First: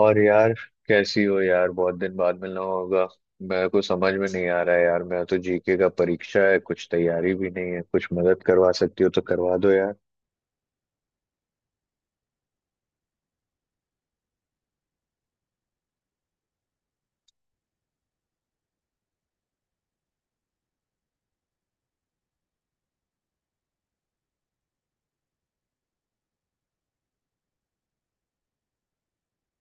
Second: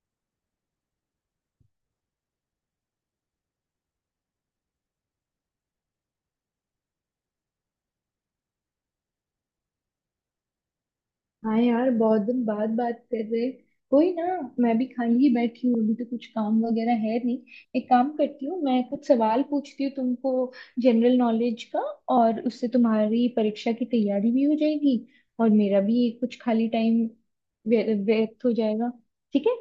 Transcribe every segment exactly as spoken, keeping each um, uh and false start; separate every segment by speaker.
Speaker 1: और यार, कैसी हो यार? बहुत दिन बाद मिलना होगा। मेरे को समझ में नहीं आ रहा है यार, मैं तो जीके का परीक्षा है, कुछ तैयारी भी नहीं है। कुछ मदद करवा सकती हो तो करवा दो यार।
Speaker 2: हाँ यार, बहुत दिन बाद बात कर रहे। कोई ना। मैं भी खाली ही बैठी हूँ, अभी तो कुछ काम वगैरह है नहीं। एक काम करती हूँ, मैं कुछ सवाल पूछती हूँ तुमको, जनरल नॉलेज का। और उससे तुम्हारी परीक्षा की तैयारी भी हो जाएगी और मेरा भी कुछ खाली टाइम व्यर्थ हो जाएगा। ठीक है।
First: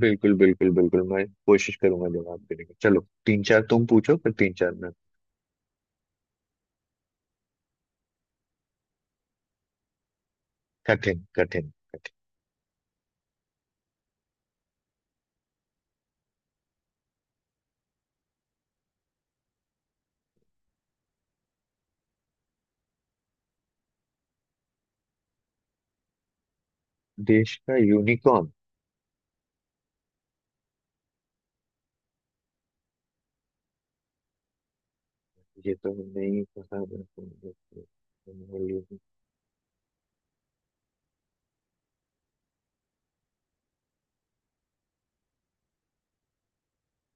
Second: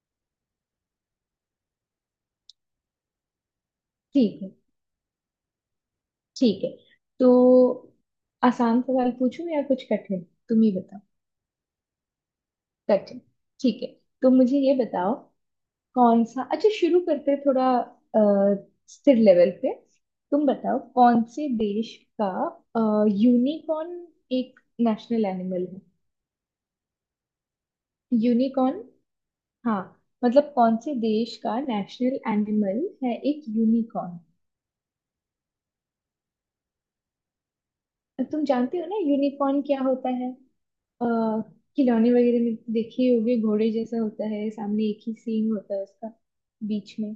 Speaker 1: बिल्कुल बिल्कुल बिल्कुल, मैं कोशिश करूंगा जवाब देने की। चलो तीन चार तुम पूछो, फिर
Speaker 2: ठीक है।
Speaker 1: तीन चार मैं।
Speaker 2: ठीक है। तो आसान सवाल पूछूं या कुछ कठिन, तुम ही बताओ।
Speaker 1: कठिन कठिन। कठिन।
Speaker 2: कठिन। ठीक है। तो मुझे ये बताओ, कौन सा, अच्छा, शुरू करते हैं थोड़ा अ, स्थिर लेवल पे। तुम बताओ कौन से देश का यूनिकॉर्न एक नेशनल एनिमल है।
Speaker 1: देश का यूनिकॉर्न?
Speaker 2: यूनिकॉर्न, हाँ। मतलब कौन से देश का नेशनल एनिमल है एक यूनिकॉर्न।
Speaker 1: ये तो नहीं पता मेरे
Speaker 2: तुम जानते हो ना
Speaker 1: को।
Speaker 2: यूनिकॉर्न क्या होता है? अ, खिलौने वगैरह में देखे ही होगे, घोड़े जैसा होता है, सामने एक ही सींग होता है उसका, बीच में।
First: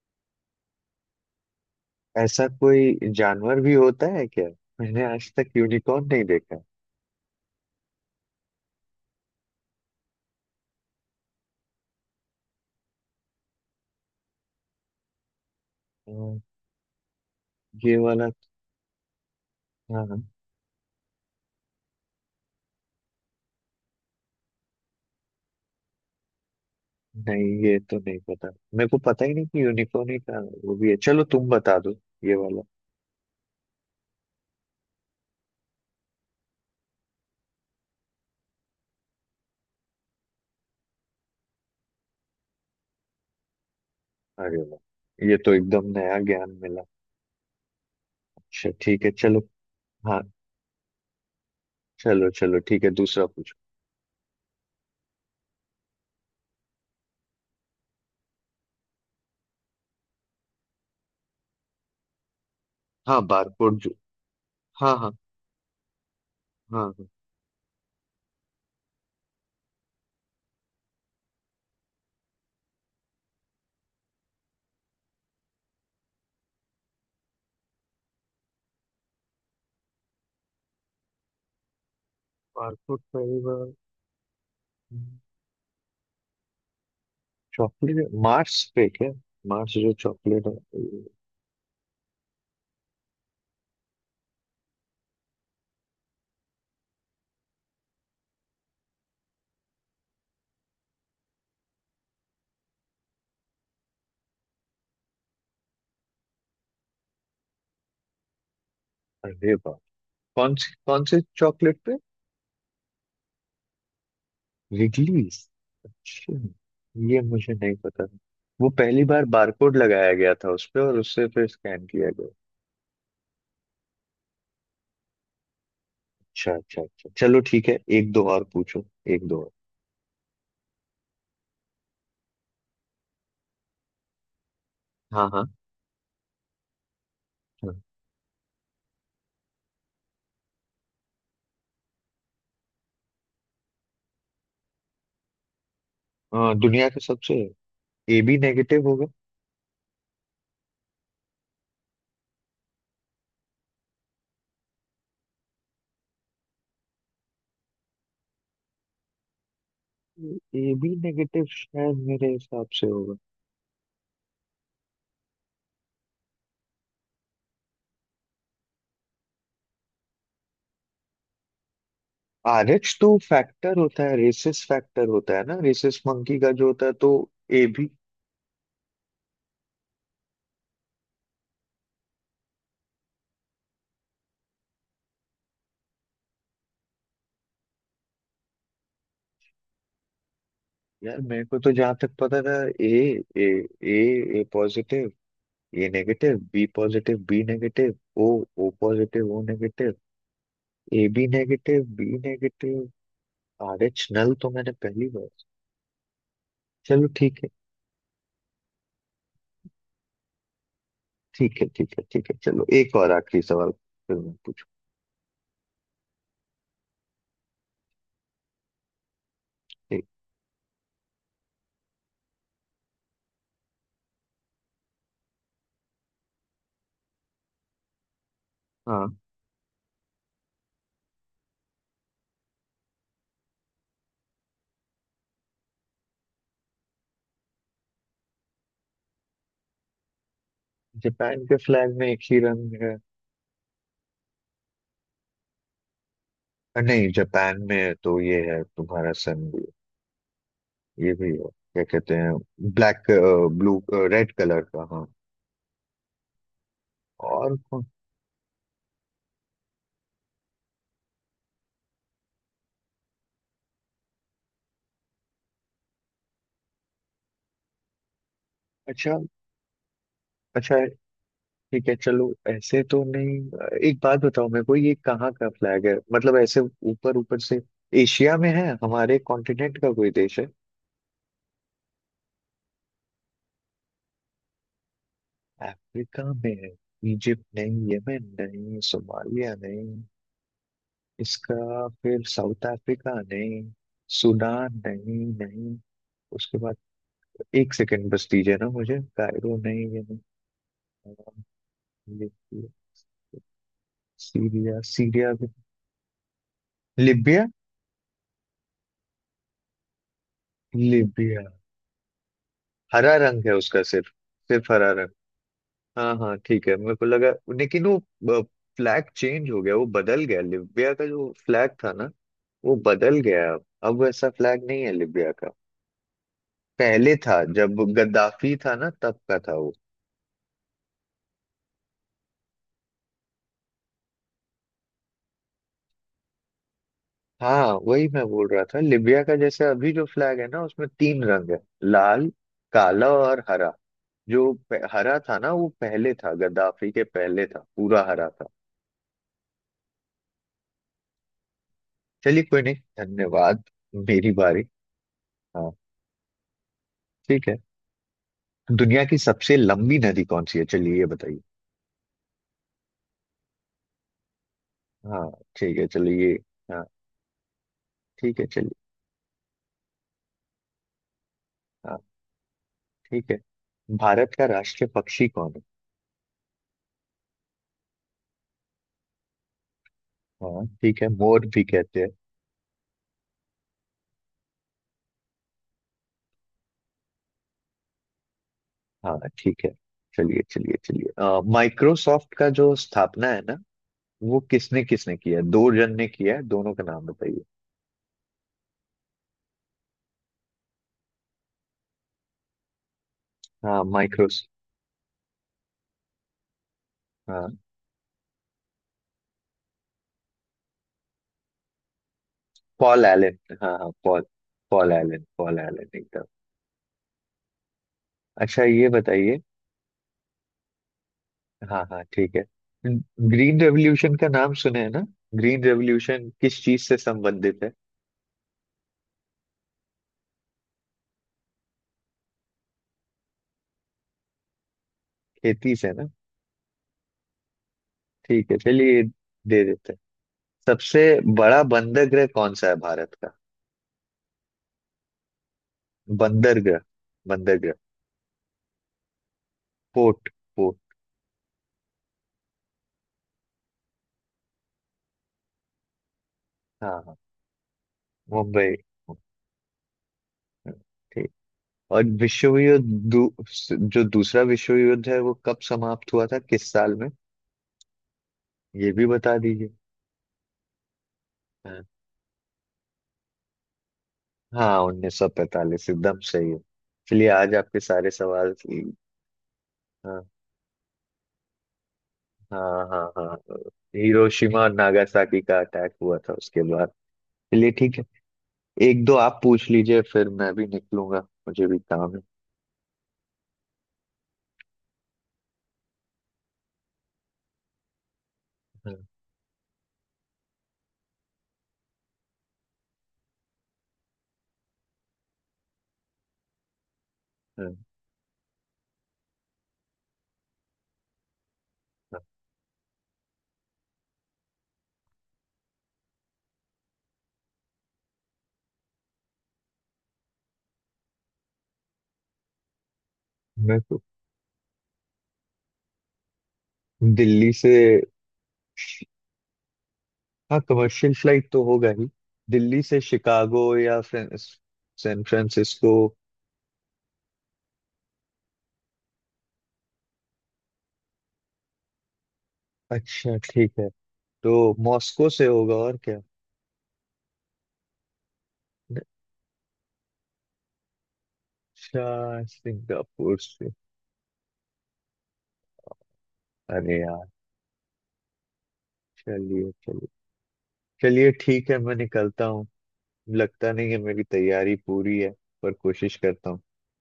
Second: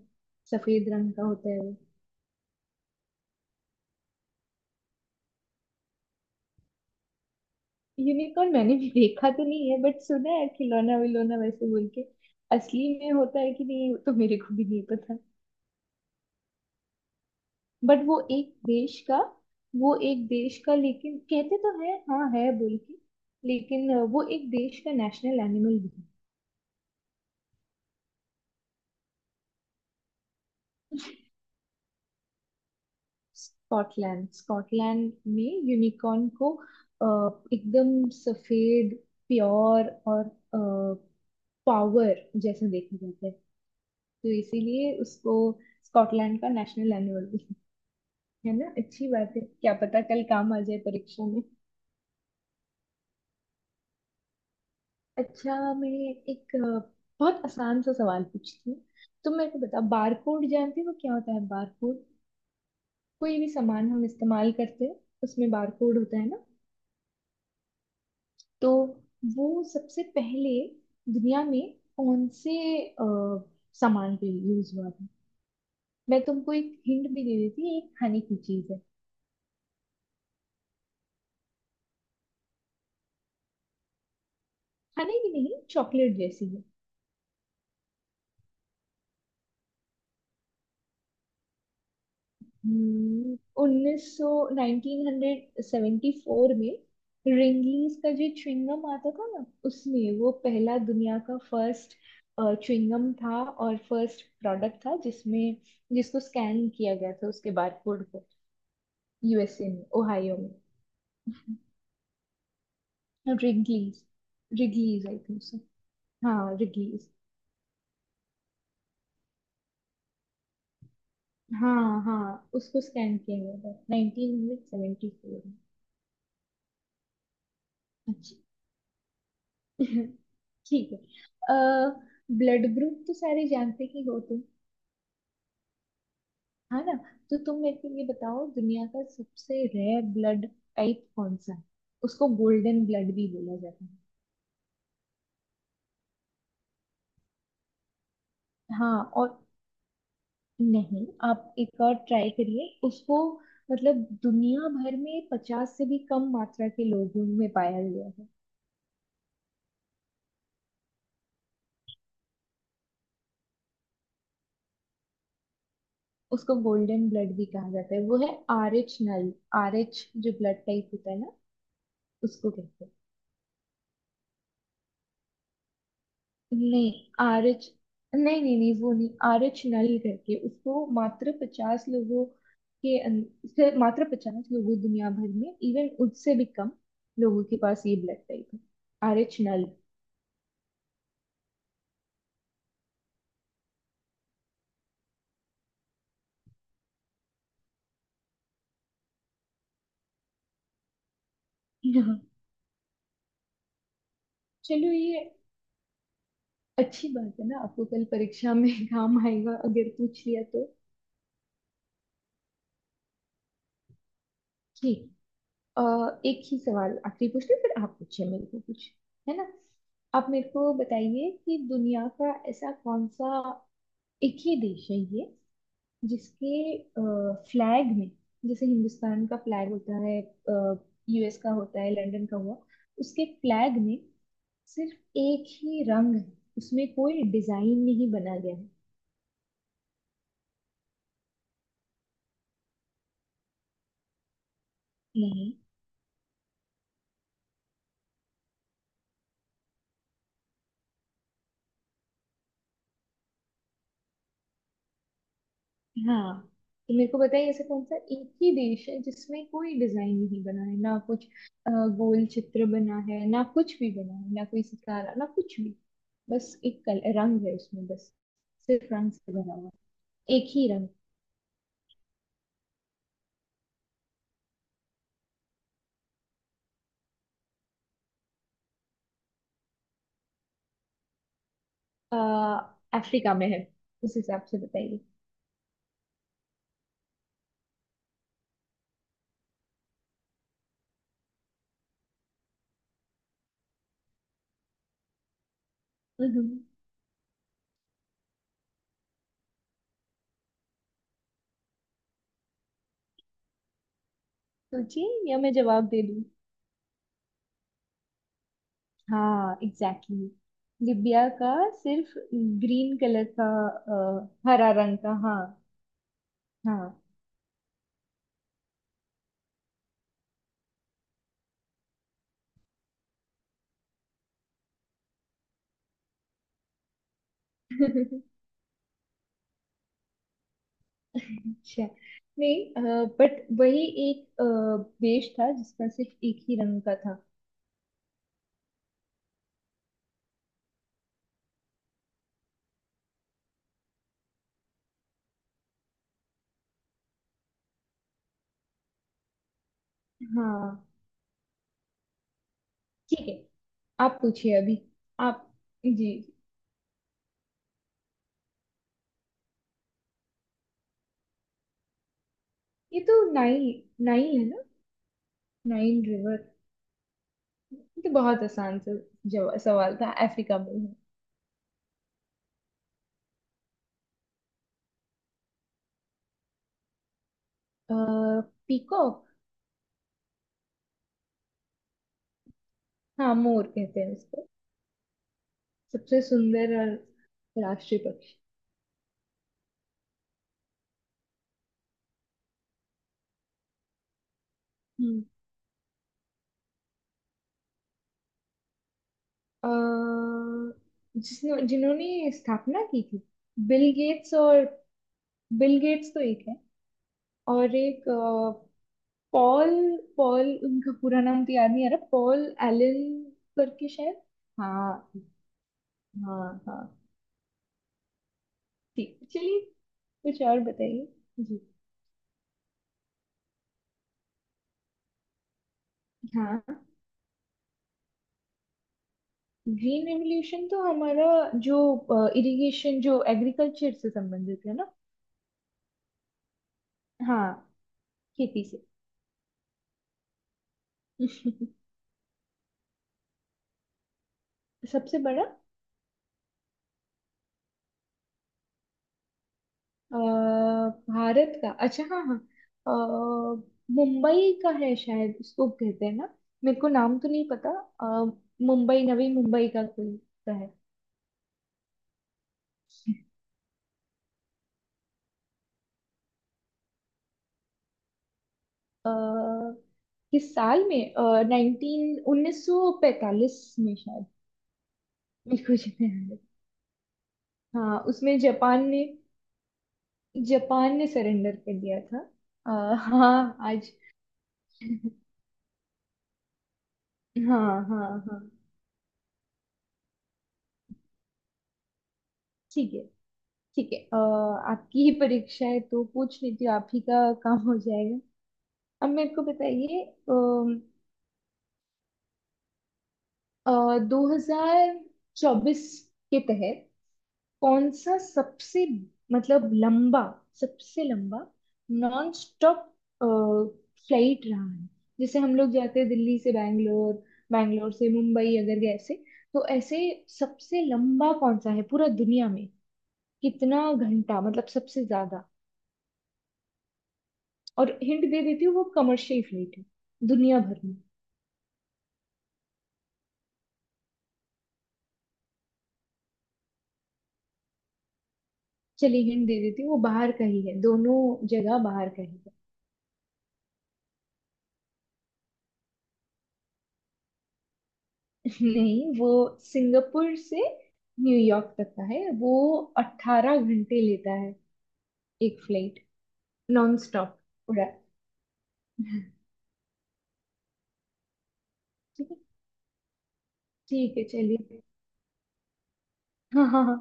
Speaker 2: सफेद रंग का होता है वो।
Speaker 1: ऐसा कोई जानवर भी होता है क्या? मैंने आज तक यूनिकॉर्न नहीं देखा।
Speaker 2: यूनिकॉर्न मैंने भी देखा तो नहीं है बट सुना है, खिलौना विलौना वैसे बोल के। असली में होता है कि नहीं वो तो मेरे को भी नहीं पता।
Speaker 1: अ, ये
Speaker 2: बट वो
Speaker 1: वाला।
Speaker 2: एक देश का, वो
Speaker 1: हाँ, हाँ।
Speaker 2: एक देश का, लेकिन कहते तो है हाँ है बोल के। लेकिन वो एक देश का नेशनल एनिमल भी है।
Speaker 1: नहीं, ये तो नहीं पता। मेरे को पता ही नहीं कि यूनिकॉर्न ही था। वो भी है, चलो तुम बता दो, ये वाला।
Speaker 2: स्कॉटलैंड, स्कॉटलैंड में यूनिकॉर्न को अ, एकदम सफेद, प्योर और पावर जैसे देखा जाता है, तो
Speaker 1: अरे
Speaker 2: इसीलिए
Speaker 1: वाह, ये
Speaker 2: उसको
Speaker 1: तो एकदम नया
Speaker 2: स्कॉटलैंड का
Speaker 1: ज्ञान मिला।
Speaker 2: नेशनल एनिमल भी है ना।
Speaker 1: अच्छा ठीक
Speaker 2: अच्छी
Speaker 1: है
Speaker 2: बात है,
Speaker 1: चलो।
Speaker 2: क्या पता
Speaker 1: हाँ,
Speaker 2: कल काम आ जाए परीक्षा में।
Speaker 1: चलो चलो ठीक है, दूसरा पूछो।
Speaker 2: अच्छा, मैं एक अ, बहुत आसान सा सवाल पूछती हूँ। तुम मेरे को बताओ, बारकोड जानते हो क्या होता है बारकोड?
Speaker 1: हाँ,
Speaker 2: कोई भी
Speaker 1: बारकोड
Speaker 2: सामान
Speaker 1: जो।
Speaker 2: हम इस्तेमाल करते
Speaker 1: हाँ,
Speaker 2: हैं
Speaker 1: हाँ।
Speaker 2: उसमें बारकोड होता है ना।
Speaker 1: हाँ, हाँ।
Speaker 2: तो वो सबसे पहले दुनिया में कौन से अ, सामान पे यूज हुआ था? मैं तुमको एक हिंट भी दे देती हूँ, ये एक खाने की चीज है।
Speaker 1: बारकोड पहली बार
Speaker 2: खाने की नहीं, चॉकलेट जैसी है।
Speaker 1: चॉकलेट मार्स पे क्या? मार्स जो चॉकलेट है।
Speaker 2: हम्म, उन्नीस सौ नाइनटीन हंड्रेड सेवेंटी फोर में रिंगलीज का जो च्युइंगम आता था ना, उसमें वो पहला, दुनिया का फर्स्ट च्युइंगम था और फर्स्ट प्रोडक्ट था जिसमें, जिसको स्कैन किया गया था उसके बारकोड को।
Speaker 1: अरे
Speaker 2: यूएसए
Speaker 1: वाह।
Speaker 2: में, ओहायो में।
Speaker 1: कौन सी, कौन से चॉकलेट पे?
Speaker 2: Wrigley's Wrigley's I
Speaker 1: Wrigley's?
Speaker 2: Think so.
Speaker 1: अच्छा,
Speaker 2: हाँ, रिगलीज।
Speaker 1: ये मुझे नहीं पता था। वो पहली बार बारकोड लगाया गया था उस पे, और उससे फिर स्कैन
Speaker 2: हाँ
Speaker 1: किया गया।
Speaker 2: हाँ, उसको स्कैन किया गया था नाइनटीन हंड्रेड सेवेंटी फोर में।
Speaker 1: अच्छा अच्छा अच्छा, चलो ठीक है, एक दो
Speaker 2: अच्छा
Speaker 1: और पूछो। एक दो और।
Speaker 2: ठीक है। अ, ब्लड ग्रुप तो सारे जानते ही हो तुम,
Speaker 1: हाँ, हाँ,
Speaker 2: है ना। तो तुम मेरे
Speaker 1: हाँ।
Speaker 2: को ये बताओ, दुनिया का सबसे रेयर ब्लड टाइप कौन सा है? उसको गोल्डन ब्लड भी बोला जाता है।
Speaker 1: अ, दुनिया का सबसे ए बी नेगेटिव
Speaker 2: हाँ
Speaker 1: होगा।
Speaker 2: और। नहीं, आप एक और ट्राई करिए उसको। मतलब दुनिया भर में पचास से भी कम मात्रा के लोगों में पाया गया है।
Speaker 1: ए बी नेगेटिव शायद, मेरे हिसाब से होगा।
Speaker 2: उसको गोल्डन ब्लड भी कहा जाता है, वो है R H null. R H जो ब्लड टाइप होता है ना उसको
Speaker 1: आर
Speaker 2: कहते हैं,
Speaker 1: एच तो फैक्टर होता है, रेसिस फैक्टर होता है ना, रेसिस मंकी का जो होता
Speaker 2: नहीं
Speaker 1: है तो। A
Speaker 2: RH,
Speaker 1: B.
Speaker 2: नहीं नहीं नहीं, वो नहीं। आरएच नल करके। उसको मात्र पचास लोगों के अं- से मात्र पचास लोगों, दुनिया भर में, इवन उससे भी कम लोगों के पास ये ब्लड टाइप है, आरएच नल।
Speaker 1: यार मेरे को तो जहां तक पता था, A A A A positive, ये negative, B positive, B negative, O, O positive, O negative, A B negative, B
Speaker 2: हाँ।
Speaker 1: नेगेटिव। आर एच नल तो मैंने
Speaker 2: चलो,
Speaker 1: पहली
Speaker 2: ये
Speaker 1: बार। चलो
Speaker 2: अच्छी
Speaker 1: ठीक
Speaker 2: बात है
Speaker 1: है
Speaker 2: ना, आपको कल परीक्षा में काम आएगा अगर पूछ लिया तो।
Speaker 1: ठीक है ठीक है ठीक है, चलो एक और आखिरी सवाल, फिर मैं पूछूं
Speaker 2: ठीक। अ, एक ही सवाल आखिरी पूछते हैं, फिर आप पूछिए मेरे को कुछ, है ना।
Speaker 1: एक।
Speaker 2: आप मेरे को बताइए कि दुनिया का ऐसा कौन सा एक ही देश है ये, जिसके फ्लैग में, जैसे
Speaker 1: हाँ।
Speaker 2: हिंदुस्तान का फ्लैग होता है, यूएस का होता है, लंदन का हुआ, उसके फ्लैग में सिर्फ एक ही रंग है, उसमें कोई डिजाइन नहीं बना गया है।
Speaker 1: जापान के फ्लैग में एक ही रंग है?
Speaker 2: नहीं।
Speaker 1: अ, नहीं, जापान में तो ये है तुम्हारा सन भी है, ये भी है, क्या कहते हैं, ब्लैक, ब्लू, रेड कलर का, हाँ।
Speaker 2: हाँ। तो मेरे को बताइए
Speaker 1: और
Speaker 2: ऐसा कौन
Speaker 1: कौन-
Speaker 2: सा एक ही देश है जिसमें कोई डिजाइन नहीं बना है ना कुछ अ, गोल चित्र बना है ना कुछ भी, बना है ना कोई सितारा ना कुछ भी, बस एक कल रंग है उसमें, बस सिर्फ रंग
Speaker 1: अच्छा
Speaker 2: से भरा हुआ, एक ही
Speaker 1: अच्छा
Speaker 2: रंग।
Speaker 1: ठीक है चलो, ऐसे तो नहीं। एक बात बताओ मेरे को, ये कहाँ का फ्लैग है, मतलब ऐसे ऊपर ऊपर से, एशिया में है हमारे कॉन्टिनेंट का? कोई देश है
Speaker 2: अफ्रीका में है, उस हिसाब से बताइए।
Speaker 1: अफ्रीका में है? इजिप्ट नहीं, यमन नहीं, सोमालिया नहीं, इसका फिर साउथ अफ्रीका नहीं, सूडान नहीं नहीं, उसके
Speaker 2: हम्म,
Speaker 1: बाद एक सेकंड बस दीजिए ना मुझे, कायरो नहीं, ये नहीं, लिबिया, सीरिया,
Speaker 2: सोचिए
Speaker 1: सीरिया
Speaker 2: या
Speaker 1: भी,
Speaker 2: मैं जवाब दे दूं?
Speaker 1: लिबिया।
Speaker 2: हाँ एग्जैक्टली exactly। लिबिया
Speaker 1: लिबिया,
Speaker 2: का सिर्फ ग्रीन
Speaker 1: हरा
Speaker 2: कलर
Speaker 1: रंग
Speaker 2: का,
Speaker 1: है उसका, सिर्फ
Speaker 2: अ,
Speaker 1: सिर्फ
Speaker 2: हरा
Speaker 1: हरा
Speaker 2: रंग
Speaker 1: रंग।
Speaker 2: का, हाँ।
Speaker 1: हाँ हाँ ठीक है, मेरे
Speaker 2: हाँ।
Speaker 1: को लगा, लेकिन वो फ्लैग चेंज हो गया, वो बदल गया। लिबिया का जो फ्लैग था ना, वो बदल गया है अब अब वैसा फ्लैग नहीं है लिबिया का। पहले था जब गद्दाफी था ना, तब का था वो।
Speaker 2: अच्छा। नहीं बट वही एक अ, देश था जिसका सिर्फ एक ही रंग का था।
Speaker 1: हाँ वही मैं बोल रहा था। लिबिया का जैसे अभी जो फ्लैग है ना, उसमें तीन रंग है, लाल, काला और हरा। जो प- हरा था ना, वो पहले था, गद्दाफी के पहले था, पूरा हरा था।
Speaker 2: हाँ
Speaker 1: चलिए, कोई नहीं,
Speaker 2: ठीक है,
Speaker 1: धन्यवाद।
Speaker 2: आप
Speaker 1: मेरी
Speaker 2: पूछिए
Speaker 1: बारी।
Speaker 2: अभी, आप।
Speaker 1: हाँ
Speaker 2: जी जी।
Speaker 1: ठीक है। दुनिया की सबसे लंबी नदी कौन सी है, चलिए ये बताइए।
Speaker 2: ये तो नाइल, नाइल है ना।
Speaker 1: हाँ, ठीक है
Speaker 2: नाइल
Speaker 1: चलिए ये।
Speaker 2: रिवर।
Speaker 1: हाँ,
Speaker 2: ये तो
Speaker 1: ठीक
Speaker 2: बहुत
Speaker 1: है चलिए।
Speaker 2: आसान सा जवा- सवाल था, अफ्रीका में है।
Speaker 1: हाँ ठीक है। भारत का राष्ट्रीय पक्षी कौन है?
Speaker 2: पीकॉक।
Speaker 1: हाँ ठीक है, मोर भी कहते हैं।
Speaker 2: हाँ, मोर कहते हैं उसको, सबसे सुंदर और राष्ट्रीय पक्षी।
Speaker 1: हाँ ठीक है, चलिए चलिए चलिए। अ, माइक्रोसॉफ्ट का जो स्थापना है ना, वो किसने किसने
Speaker 2: हम्म
Speaker 1: किया है? दो जन ने किया है, दोनों का नाम बताइए।
Speaker 2: अ, जिसने जिन्होंने स्थापना की थी,
Speaker 1: हाँ,
Speaker 2: बिल गेट्स
Speaker 1: माइक्रोस।
Speaker 2: और, बिल गेट्स तो एक है,
Speaker 1: हाँ,
Speaker 2: और एक पॉल, पॉल, उनका पूरा नाम तो याद नहीं आ रहा, पॉल
Speaker 1: पॉल
Speaker 2: एलन
Speaker 1: एलन, हाँ
Speaker 2: करके
Speaker 1: हाँ
Speaker 2: शायद।
Speaker 1: पॉल। पॉल
Speaker 2: हाँ
Speaker 1: एलन, पॉल एलन एकदम।
Speaker 2: हाँ हाँ।
Speaker 1: अच्छा ये
Speaker 2: ठीक,
Speaker 1: बताइए।
Speaker 2: चलिए कुछ और बताइए। जी।
Speaker 1: हाँ हाँ ठीक है। ग्रीन रेवोल्यूशन का नाम सुने हैं ना? ग्रीन रेवोल्यूशन किस
Speaker 2: हाँ,
Speaker 1: चीज से संबंधित है?
Speaker 2: ग्रीन रेवोल्यूशन तो हमारा जो इरिगेशन जो एग्रीकल्चर से संबंधित है ना।
Speaker 1: खेती से ना।
Speaker 2: हाँ,
Speaker 1: ठीक है
Speaker 2: खेती से।
Speaker 1: चलिए, ये दे देते हैं। सबसे बड़ा बंदरगाह कौन सा है भारत का?
Speaker 2: सबसे बड़ा,
Speaker 1: बंदरगाह, बंदरगाह,
Speaker 2: अ,
Speaker 1: पोर्ट, पोर्ट।
Speaker 2: भारत का, अच्छा हाँ हाँ। अ, मुंबई का है शायद, उसको कहते हैं ना, मेरे को
Speaker 1: हाँ हाँ,
Speaker 2: नाम तो नहीं पता। अ,
Speaker 1: मुंबई।
Speaker 2: मुंबई, नवी मुंबई का कोई, का है।
Speaker 1: ठीक। और विश्व युद्ध, दू, जो दूसरा विश्व युद्ध है, वो कब समाप्त हुआ था, किस साल में, ये भी बता दीजिए।
Speaker 2: अ, किस साल में,
Speaker 1: हाँ,
Speaker 2: नाइनटीन उन्नीस सौ पैतालीस में शायद।
Speaker 1: हाँ, उन्नीस सौ
Speaker 2: मेरे को
Speaker 1: पैंतालीस
Speaker 2: जो
Speaker 1: एकदम
Speaker 2: याद है।
Speaker 1: सही है। चलिए आज आपके
Speaker 2: हाँ,
Speaker 1: सारे
Speaker 2: उसमें
Speaker 1: सवाल।
Speaker 2: जापान ने,
Speaker 1: हाँ
Speaker 2: जापान ने सरेंडर कर दिया था।
Speaker 1: हाँ
Speaker 2: अ,
Speaker 1: हाँ। हाँ, हाँ।
Speaker 2: हाँ आज।
Speaker 1: हिरोशिमा और नागासाकी का अटैक हुआ था उसके बाद।
Speaker 2: हाँ
Speaker 1: चलिए ठीक है।
Speaker 2: हाँ हाँ।
Speaker 1: एक दो आप पूछ लीजिए, फिर मैं भी निकलूंगा, मुझे भी काम है।
Speaker 2: ठीक है। ठीक है, अ, आपकी ही परीक्षा है तो पूछ लीजिए, आप ही का काम हो जाएगा।
Speaker 1: हाँ,
Speaker 2: अब मेरे को बताइए, दो हजार चौबीस के तहत
Speaker 1: हाँ,
Speaker 2: कौन सा सबसे, मतलब लंबा, सबसे लंबा
Speaker 1: हाँ।
Speaker 2: नॉन स्टॉप फ्लाइट रहा है। जैसे हम लोग जाते हैं दिल्ली से बैंगलोर, बैंगलोर से मुंबई, अगर गए ऐसे तो, ऐसे सबसे लंबा कौन सा है पूरा दुनिया में,
Speaker 1: मैं
Speaker 2: कितना
Speaker 1: तो
Speaker 2: घंटा मतलब सबसे ज्यादा।
Speaker 1: दिल्ली से,
Speaker 2: और हिंट दे देती हूँ, वो कमर्शियल फ्लाइट है, दुनिया
Speaker 1: हाँ,
Speaker 2: भर में।
Speaker 1: कमर्शियल फ्लाइट तो होगा ही। दिल्ली से शिकागो, या फ्रां- सैन फ्रांसिस्को।
Speaker 2: चलिए हिंट दे देती हूँ वो बाहर का ही है, दोनों जगह बाहर का ही है।
Speaker 1: अच्छा ठीक है, तो मॉस्को से होगा, और क्या? अच्छा,
Speaker 2: नहीं, वो सिंगापुर से न्यूयॉर्क तक का है वो।
Speaker 1: सिंगापुर
Speaker 2: अट्ठारह
Speaker 1: से?
Speaker 2: घंटे लेता है एक फ्लाइट, नॉन
Speaker 1: अरे यार!
Speaker 2: स्टॉप उड़ा। ठीक
Speaker 1: चलिए चलिए, चलिए ठीक है मैं
Speaker 2: है।
Speaker 1: निकलता हूँ। लगता नहीं है
Speaker 2: ठीक
Speaker 1: मेरी
Speaker 2: है
Speaker 1: तैयारी
Speaker 2: चलिए।
Speaker 1: पूरी है, पर कोशिश करता हूँ।
Speaker 2: हाँ हाँ हाँ।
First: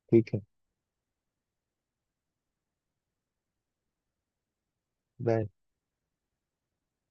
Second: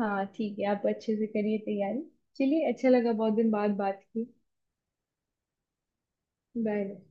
Speaker 2: हाँ
Speaker 1: ठीक है,
Speaker 2: ठीक है, आप अच्छे से करिए तैयारी। चलिए, अच्छा लगा बहुत दिन बाद बात की।
Speaker 1: बाय।
Speaker 2: बाय।